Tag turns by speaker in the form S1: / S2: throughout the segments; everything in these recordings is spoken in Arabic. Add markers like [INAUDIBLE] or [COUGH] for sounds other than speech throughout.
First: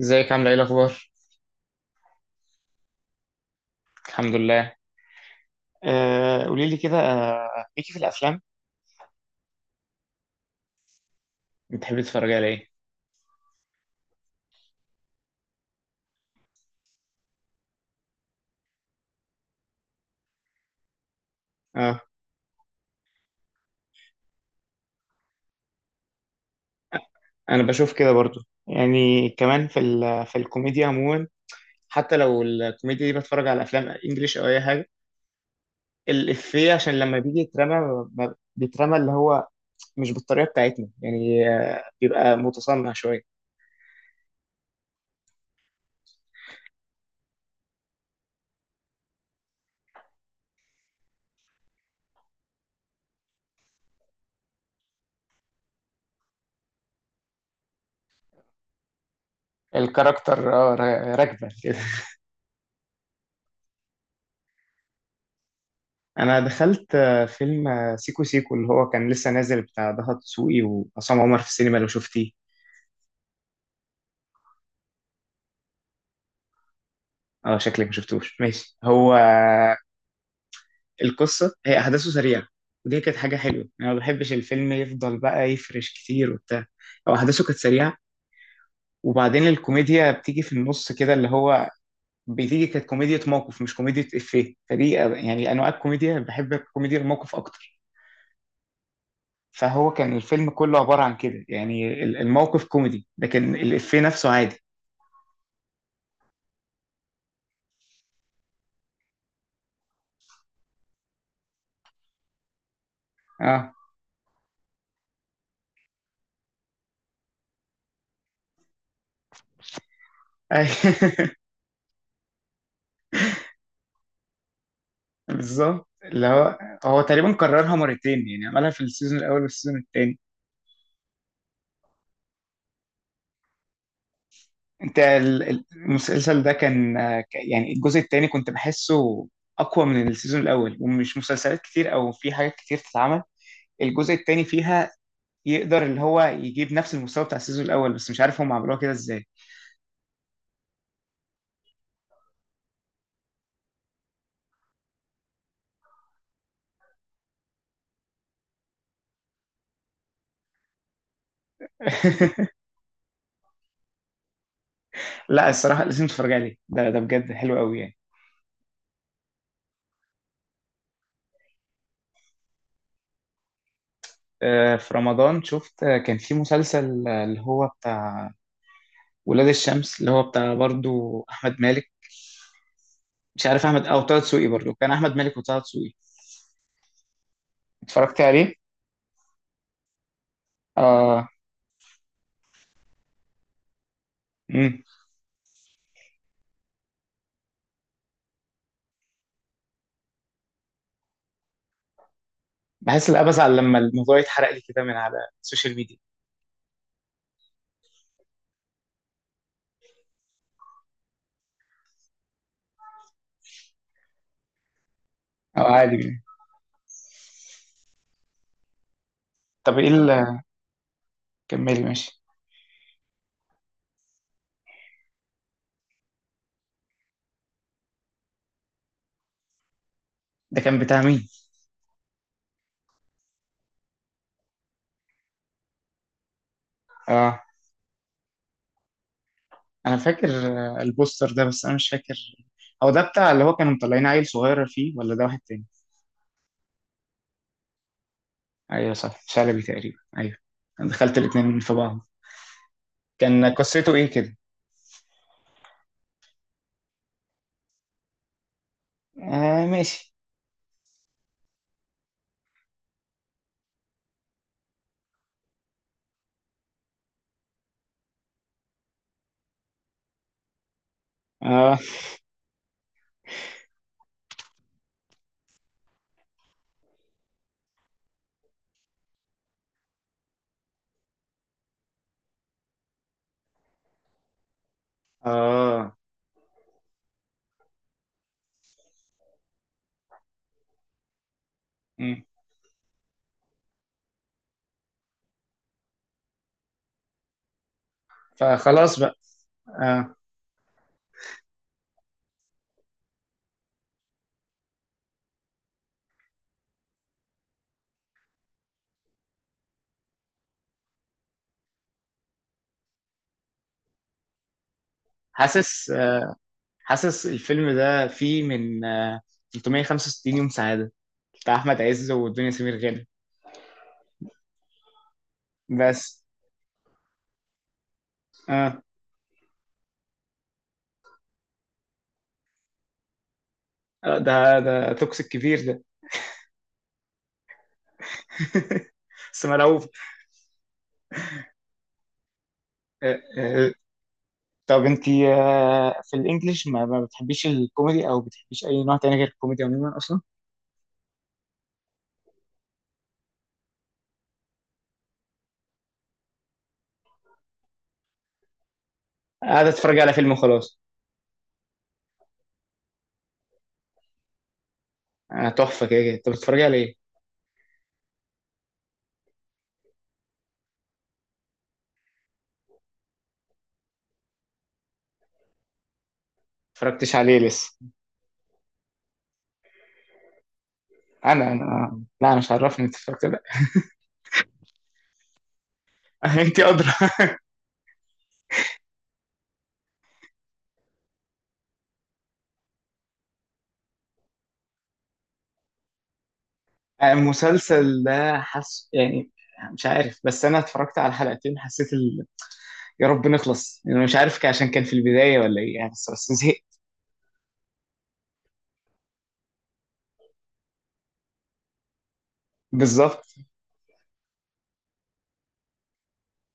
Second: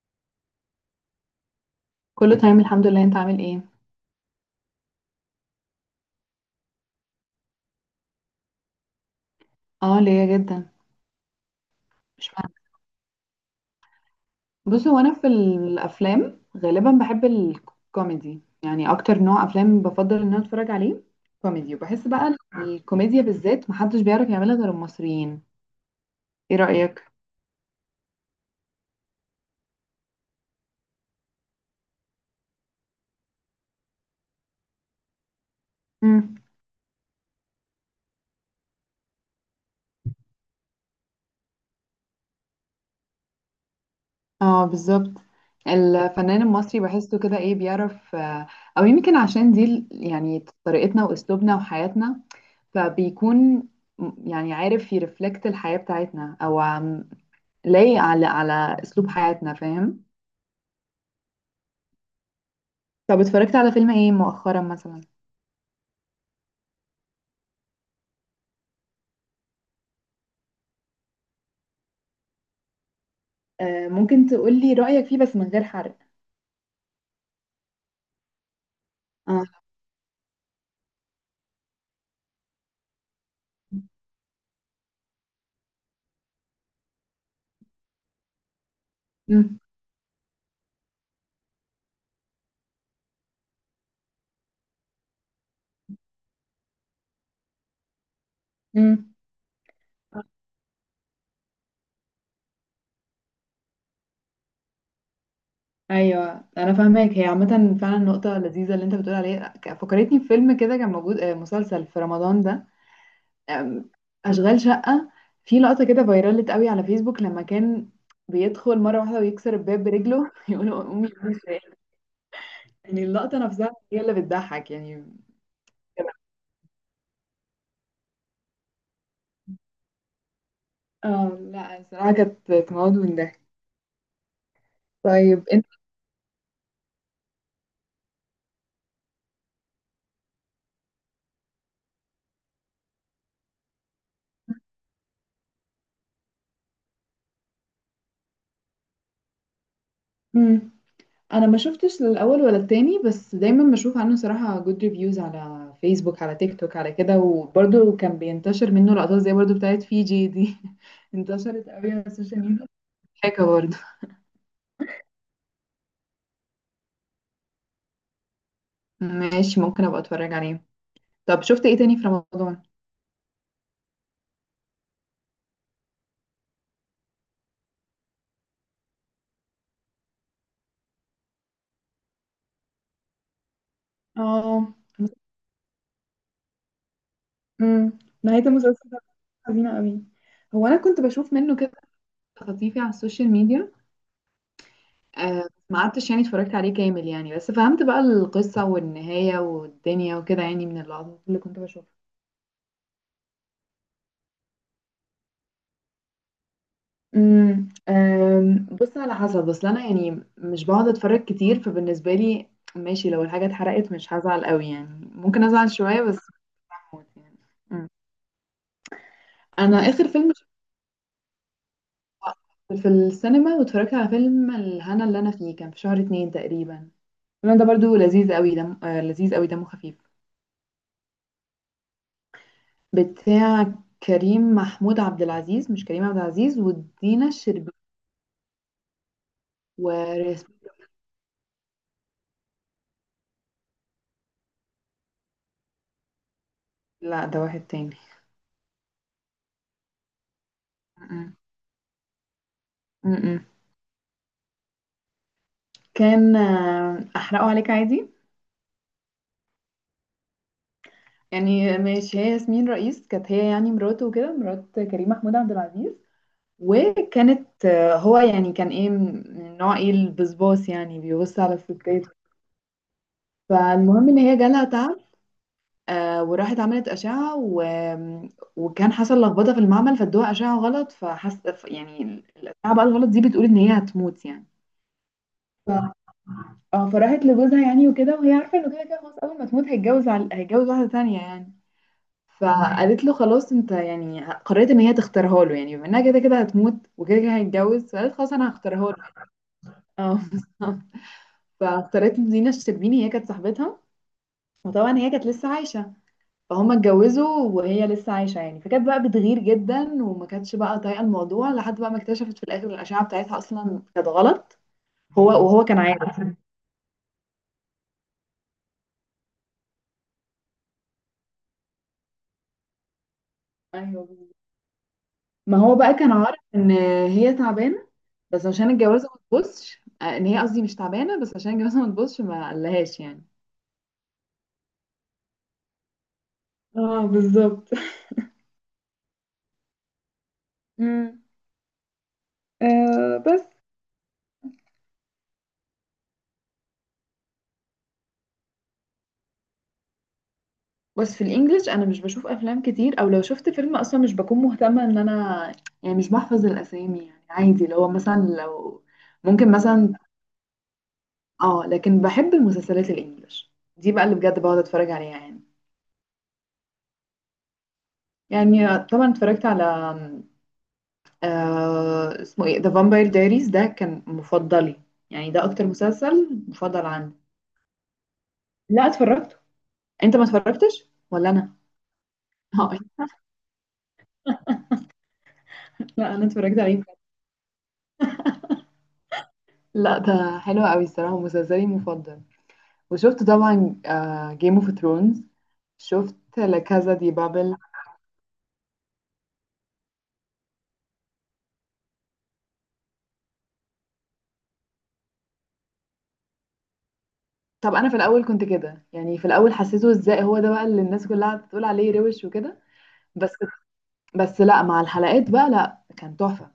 S1: ازيك، عامله ايه الاخبار؟
S2: كله تمام، الحمد لله. انت عامل ايه؟
S1: الحمد لله. قولي لي كده، ليكي في الافلام؟
S2: اه، ليا جدا.
S1: بتحبي
S2: مش
S1: تتفرجي على
S2: فاهمه.
S1: ايه؟
S2: بص، هو انا في الافلام غالبا بحب الكوميدي، يعني اكتر نوع افلام بفضل ان انا اتفرج عليه كوميدي.
S1: اه،
S2: وبحس بقى الكوميديا بالذات محدش بيعرف يعملها غير المصريين. ايه رأيك؟
S1: انا بشوف كده برضو. يعني كمان في ال في الكوميديا عموما، حتى لو الكوميديا دي بتفرج على افلام انجليش او اي حاجه.
S2: امم
S1: الافيه عشان لما بيجي يترمى، بيترمى اللي هو مش بالطريقه بتاعتنا، يعني بيبقى متصنع شويه.
S2: اه، بالظبط. الفنان المصري بحسه كده، ايه، بيعرف. او يمكن عشان دي يعني طريقتنا واسلوبنا وحياتنا، فبيكون، يعني عارف يرفلكت الحياة بتاعتنا، او لايق على اسلوب حياتنا، فاهم؟
S1: الكاركتر اه، راكبه كده [LAUGHS]
S2: طب، اتفرجت على فيلم ايه مؤخرا مثلا؟
S1: انا دخلت فيلم سيكو سيكو، اللي هو كان لسه نازل، بتاع ضهر دسوقي وعصام عمر، في السينما، لو شفتيه؟
S2: آه، ممكن تقولي رأيك فيه بس من غير حرق.
S1: اه، شكلك ما شفتوش. ماشي. هو
S2: اه.
S1: القصه، هي احداثه سريعه، ودي كانت حاجه حلوه، يعني انا ما بحبش الفيلم يفضل بقى يفرش كتير وبتاع. هو احداثه كانت سريعه، وبعدين
S2: امم
S1: الكوميديا بتيجي في النص كده اللي هو كانت كوميديا موقف مش كوميديا افيه، فدي يعني انواع الكوميديا، بحب كوميديا الموقف اكتر.
S2: امم.
S1: فهو كان الفيلم كله عباره عن كده، يعني الموقف كوميدي لكن الافيه نفسه عادي.
S2: ايوه، انا فاهماك. هي عامه فعلا نقطه لذيذه اللي انت بتقول عليها، فكرتني بفيلم كده كان موجود، مسلسل في رمضان ده،
S1: اه.
S2: آم، اشغال شقه. في لقطه كده فايرالت قوي على فيسبوك لما كان بيدخل مره واحده ويكسر الباب برجله [LAUGHS] يقولوا امي امي
S1: أي- [LAUGHS]
S2: شايلة. يعني اللقطه نفسها هي اللي بتضحك يعني.
S1: بالظبط. اللي هو هو تقريبا كررها مرتين، يعني عملها في السيزون الاول والسيزون الثاني.
S2: اه، لا، الصراحة كانت تموت من ده.
S1: انت،
S2: طيب انت.
S1: المسلسل ده كان يعني الجزء الثاني كنت بحسه اقوى من السيزون الاول، ومش مسلسلات كتير او في حاجات كتير تتعمل الجزء الثاني فيها، يقدر اللي هو يجيب نفس المستوى بتاع السيزون الاول، بس مش عارف هم عملوها كده ازاي.
S2: مم. انا ما شفتش الاول ولا التاني، بس دايما بشوف عنه صراحة جود ريفيوز على فيسبوك، على تيك توك، على كده، وبرده كان بينتشر منه لقطات زي برضو بتاعت فيجي دي. [LAUGHS] انتشرت قوي على السوشيال
S1: [LAUGHS]
S2: ميديا. حاجة برضو.
S1: لا، الصراحه لازم تتفرج عليه، ده بجد حلو قوي يعني.
S2: ماشي، ممكن ابقى اتفرج عليه. طب، شفت ايه تاني في رمضان؟
S1: في رمضان شفت كان في مسلسل اللي هو بتاع ولاد الشمس، اللي هو بتاع برضو احمد مالك. مش عارف، احمد او طه دسوقي، برضو
S2: اه.
S1: كان احمد مالك وطه دسوقي.
S2: مم.
S1: اتفرجت
S2: نهاية
S1: عليه.
S2: المسلسل ده حزينة قوي. هو انا كنت
S1: اه.
S2: بشوف منه كده خطيفي على السوشيال ميديا.
S1: امم
S2: آه، ما قعدتش يعني اتفرجت عليه كامل يعني، بس فهمت بقى القصة والنهاية والدنيا وكده يعني، من اللقطات اللي كنت بشوفها.
S1: بحس. لا، بزعل لما الموضوع يتحرق لي كده من على السوشيال ميديا،
S2: آم، بص، على حسب، اصل انا يعني مش بقعد اتفرج كتير، فبالنسبة لي، ماشي، لو الحاجة اتحرقت مش هزعل قوي يعني، ممكن
S1: او
S2: ازعل
S1: عادي
S2: شوية بس.
S1: يعني.
S2: هموت يعني. مم. انا
S1: طب ايه
S2: اخر فيلم
S1: اللي،
S2: شفته
S1: كملي. ماشي.
S2: في السينما واتفرجت على فيلم الهنا، اللي انا فيه، كان في شهر 2 تقريبا. الفيلم ده برضو لذيذ قوي، دمه خفيف.
S1: ده كان بتاع مين؟
S2: بتاع كريم محمود عبد العزيز، مش كريم عبد العزيز، ودينا
S1: اه،
S2: الشربيني
S1: انا فاكر
S2: ورسم.
S1: البوستر ده، بس انا مش فاكر هو ده بتاع اللي هو كانوا مطلعين عيل صغير فيه، ولا ده واحد تاني؟
S2: لا، ده واحد تاني.
S1: ايوه صح، شلبي تقريبا. ايوه. انا دخلت
S2: م-م.
S1: الاتنين في بعض.
S2: م-م.
S1: كان قصته ايه كده؟
S2: كان، احرقه عليك عادي
S1: آه، ماشي.
S2: يعني. ماشي، هي ياسمين رئيس كانت هي يعني مراته وكده، مرات كريم محمود عبد العزيز. وكانت، هو يعني كان ايه، من نوع ايه البسباس، يعني بيبص على
S1: اه.
S2: الستات. فالمهم ان هي جالها تعب. وراحت عملت أشعة، و... وكان حصل لخبطة في المعمل فادوها أشعة غلط، فحس يعني الأشعة بقى الغلط دي بتقول إن هي هتموت يعني.
S1: اه.
S2: ف... اه فراحت لجوزها يعني وكده، وهي عارفة إنه كده كده خلاص، أول ما تموت هيتجوز واحدة تانية يعني.
S1: مم.
S2: فقالت له خلاص، انت يعني قررت ان هي تختارها له يعني، بما انها كده كده هتموت وكده كده هيتجوز، فقالت خلاص انا هختارها له.
S1: فخلاص بقى. آه.
S2: اه [LAUGHS] بالظبط. فاختارت دينا الشربيني، هي كانت صاحبتها، وطبعا هي كانت لسه عايشة، فهم اتجوزوا وهي لسه عايشة يعني، فكانت بقى بتغير جدا وما كانتش بقى طايقة الموضوع، لحد بقى ما اكتشفت في الآخر الأشعة بتاعتها أصلا كانت غلط. هو كان
S1: حاسس
S2: عارف.
S1: حاسس الفيلم ده فيه من 365 يوم سعادة بتاع أحمد عز والدنيا سمير غانم،
S2: ايوه، ما هو بقى كان
S1: بس.
S2: عارف ان هي تعبانة، بس عشان
S1: آه
S2: الجوازة ما تبصش ان هي، قصدي مش تعبانة، بس عشان الجوازة ما تبصش ما قالهاش يعني.
S1: ده توكسيك كبير ده.
S2: اه، بالظبط.
S1: [LAUGHS] بس مرعوب.
S2: امم. آه،
S1: آه،
S2: بس.
S1: آه، طب انت في الانجليش، ما بتحبيش الكوميدي، او بتحبيش اي نوع تاني غير الكوميدي عموما اصلا؟
S2: بس في الانجليش انا مش بشوف افلام كتير، او لو شفت فيلم اصلا مش بكون مهتمه ان انا يعني مش بحفظ الاسامي يعني، عادي لو مثلا، لو ممكن
S1: قاعدة
S2: مثلا.
S1: اتفرج على فيلم وخلاص.
S2: اه، لكن بحب المسلسلات الانجليش، دي بقى اللي بجد بقعد اتفرج عليها يعني.
S1: تحفة كده كده. طب بتتفرجي على ايه؟ ما
S2: يعني طبعا اتفرجت على، آه اسمه ايه، ذا فامباير دايريز، ده كان مفضلي، يعني ده اكتر مسلسل مفضل
S1: اتفرجتش
S2: عندي.
S1: عليه لسه؟
S2: لا، اتفرجته. انت ما اتفرجتش ولا
S1: انا
S2: انا؟
S1: انا لا، مش
S2: [LAUGHS] اه.
S1: عرفني انت اتفرجت ولا.
S2: لا، انا
S1: لا، [LAUGHS]
S2: اتفرجت
S1: انت
S2: عليه
S1: ادرى.
S2: بجد. لا، ده حلو قوي الصراحه، مسلسلي مفضل. وشفت طبعا جيم اوف ثرونز. شفت لا كازا دي بابل.
S1: المسلسل ده حس يعني، مش عارف، بس انا اتفرجت على حلقتين حسيت ال... يا رب نخلص. انا مش عارف، عشان كان في البدايه ولا ايه يعني. بس زهقت.
S2: طب انا في الاول كنت كده يعني، في الاول حسيته ازاي، هو ده بقى اللي الناس كلها بتقول عليه روش وكده؟
S1: بالظبط.
S2: بس. بس لا، مع الحلقات بقى لا كان تحفة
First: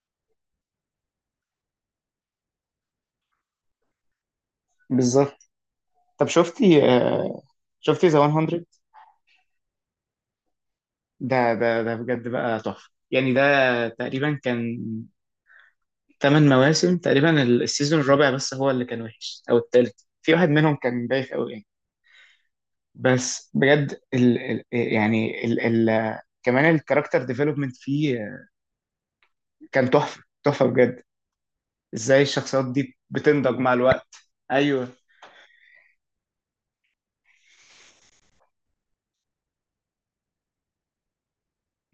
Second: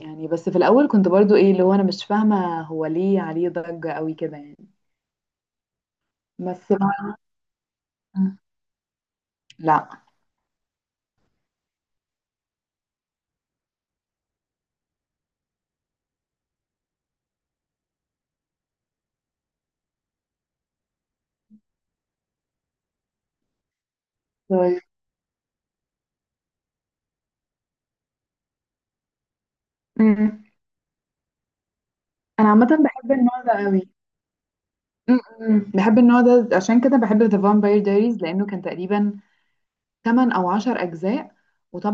S2: يعني. بس في الاول كنت برضو ايه اللي هو، انا مش فاهمة هو ليه عليه ضجة قوي كده يعني.
S1: بالظبط. طب
S2: بس
S1: شفتي شفتي ذا 100؟
S2: لا.
S1: ده بجد بقى تحفه، يعني ده تقريبا كان ثمان مواسم تقريبا، السيزون الرابع بس هو اللي كان وحش، او الثالث، في واحد منهم كان بايخ قوي يعني. بس بجد
S2: طيب.
S1: يعني كمان الكاركتر ديفلوبمنت فيه، كان تحفه
S2: أمم.
S1: تحفه بجد. ازاي
S2: انا
S1: الشخصيات
S2: عامة
S1: دي
S2: بحب النوع
S1: بتنضج
S2: ده
S1: مع
S2: قوي.
S1: الوقت. ايوه.
S2: أمم. بحب النوع ده، عشان كده بحب The Vampire Diaries، لانه كان تقريبا 8 أو 10 أجزاء.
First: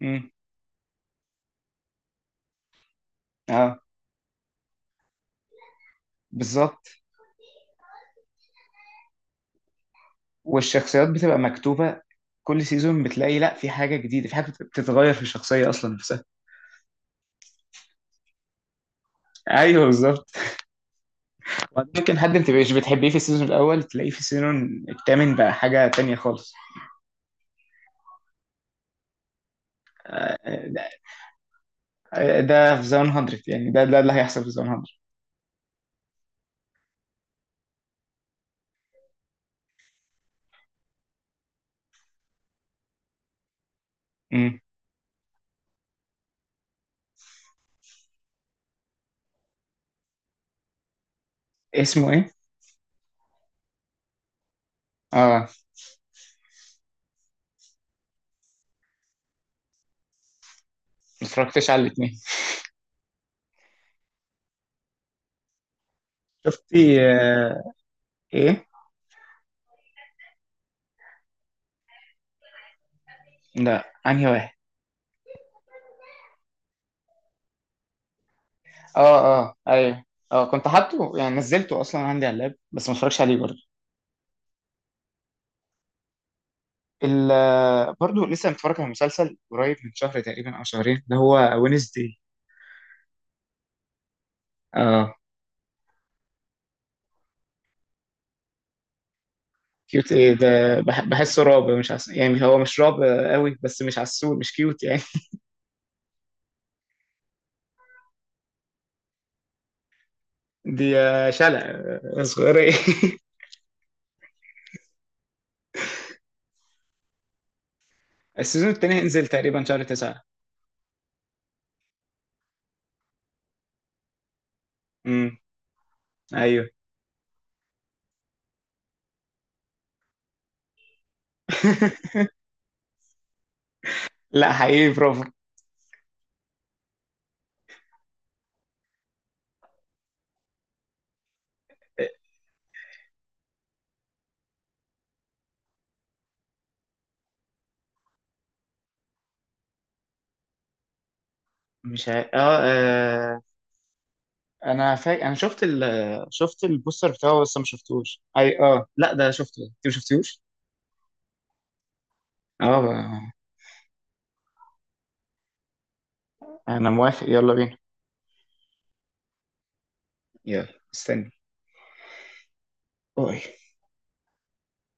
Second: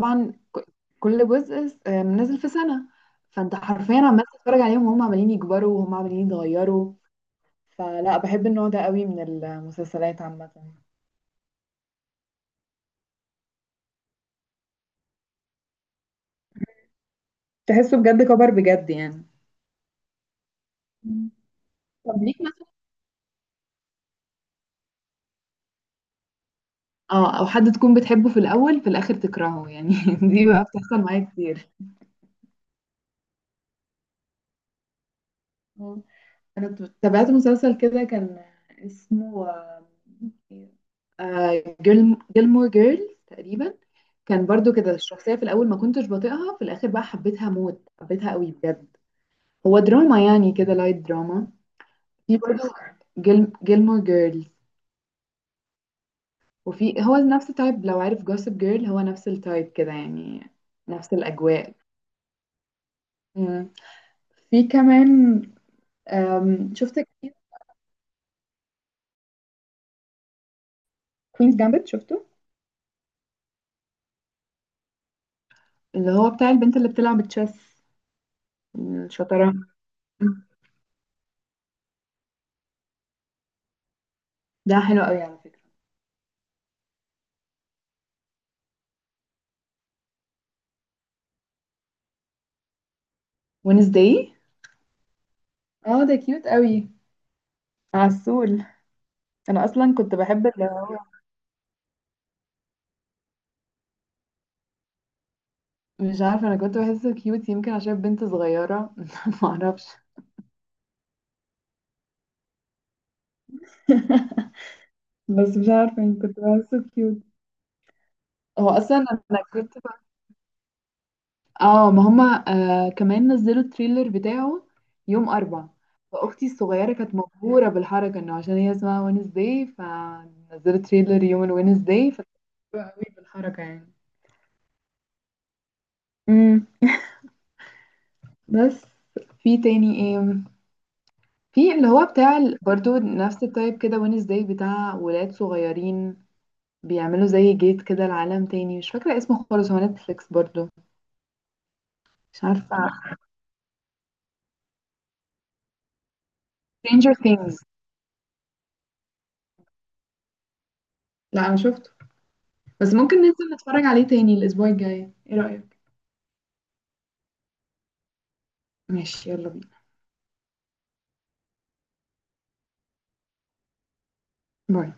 S1: امم.
S2: كل جزء نازل في سنة، فأنت
S1: اه،
S2: حرفيا عمال تتفرج عليهم وهم عمالين يكبروا وهم عمالين
S1: بالظبط.
S2: يتغيروا. فلا بحب النوع ده قوي من المسلسلات عامة.
S1: والشخصيات بتبقى مكتوبة. كل سيزون بتلاقي، لا، في حاجة جديدة، في حاجة بتتغير في الشخصية أصلا نفسها.
S2: تحسه بجد كبر بجد يعني.
S1: ايوه، بالظبط.
S2: مم.
S1: وبعدين ممكن
S2: طب
S1: حد
S2: ليك
S1: ما
S2: مثلا.
S1: تبقاش بتحبيه في السيزون الأول، تلاقيه في السيزون الثامن بقى حاجة تانية خالص.
S2: اه، او حد تكون بتحبه في الاول في الاخر تكرهه يعني [LAUGHS] دي بقى
S1: ده
S2: بتحصل معايا كتير.
S1: ده في زون 100 يعني، ده اللي هيحصل في زون 100.
S2: انا تابعت مسلسل كده كان اسمه جيلمور جيرلز تقريبا، كان
S1: امم.
S2: برضو كده الشخصية في الأول ما كنتش بطيئها، في الآخر بقى حبيتها موت، حبيتها قوي بجد. هو دراما يعني كده، لايت دراما.
S1: اسمه ايه؟
S2: في برضو جيلمور جيرلز،
S1: اه، ما
S2: وفي هو نفس التايب لو عارف جوسب جيرل، هو نفس التايب كده يعني، نفس
S1: اتفرجتش
S2: الأجواء.
S1: على الاثنين.
S2: مم. في كمان، شفت
S1: شفتي ايه؟
S2: كوينز جامبت، شفته؟
S1: لا، انهي واحد؟
S2: اللي هو بتاع البنت اللي بتلعب تشيس،
S1: اه، اه،
S2: شطرنج.
S1: ايوه. اه، كنت حاطه يعني، نزلته اصلا عندي على اللاب، بس ما اتفرجش عليه برضه.
S2: ده حلو قوي على فكرة.
S1: برضه لسه متفرج على مسلسل قريب من شهر تقريبا او شهرين، ده هو وينزداي.
S2: ونسداي.
S1: اه،
S2: اه، ده كيوت قوي، عسول. انا اصلا
S1: كيوت
S2: كنت
S1: ايه
S2: بحب اللي
S1: ده؟
S2: هو [LAUGHS]
S1: بحسه رعب، مش يعني هو مش رعب قوي، بس مش عسول مش كيوت يعني. [LAUGHS]
S2: مش عارفة، انا كنت بحسه كيوت يمكن عشان بنت صغيرة [LAUGHS] معرفش.
S1: دي شلة صغيرة. [LAUGHS]
S2: [LAUGHS] بس مش عارفة يعني، كنت بحسه كيوت.
S1: السيزون
S2: هو
S1: التاني
S2: اصلا
S1: هينزل
S2: انا
S1: تقريبا
S2: كنت
S1: شهر تسعة.
S2: اه، ما هما آه كمان نزلوا التريلر بتاعه
S1: امم.
S2: يوم اربع. فاختي
S1: ايوه.
S2: الصغيرة كانت مبهورة بالحركة انه عشان هي اسمها وينزداي، فنزلوا تريلر يوم الوينزداي، فكانت
S1: [LAUGHS]
S2: مبهورة قوي بالحركة
S1: لا، حقيقي برافو.
S2: يعني. بس، في تاني ايه؟ في اللي هو بتاع برضو نفس التايب كده وينز داي، بتاع ولاد صغيرين بيعملوا زي جيت كده لعالم تاني، مش فاكرة اسمه خالص، هو نتفليكس برضو.
S1: مش
S2: مش
S1: اه,
S2: عارفة.
S1: آه انا شفت ال شفت البوستر
S2: Stranger
S1: بتاعه، بس
S2: Things.
S1: ما شفتوش اي. اه، لا، ده شفته. انت ما شفتوش.
S2: لا، انا شفته،
S1: اه،
S2: بس ممكن ننزل نتفرج عليه تاني الاسبوع الجاي، ايه رأيك؟
S1: انا موافق، يلا بينا.
S2: ماشي، يلا بينا.
S1: يلا استني. أوي.
S2: باي.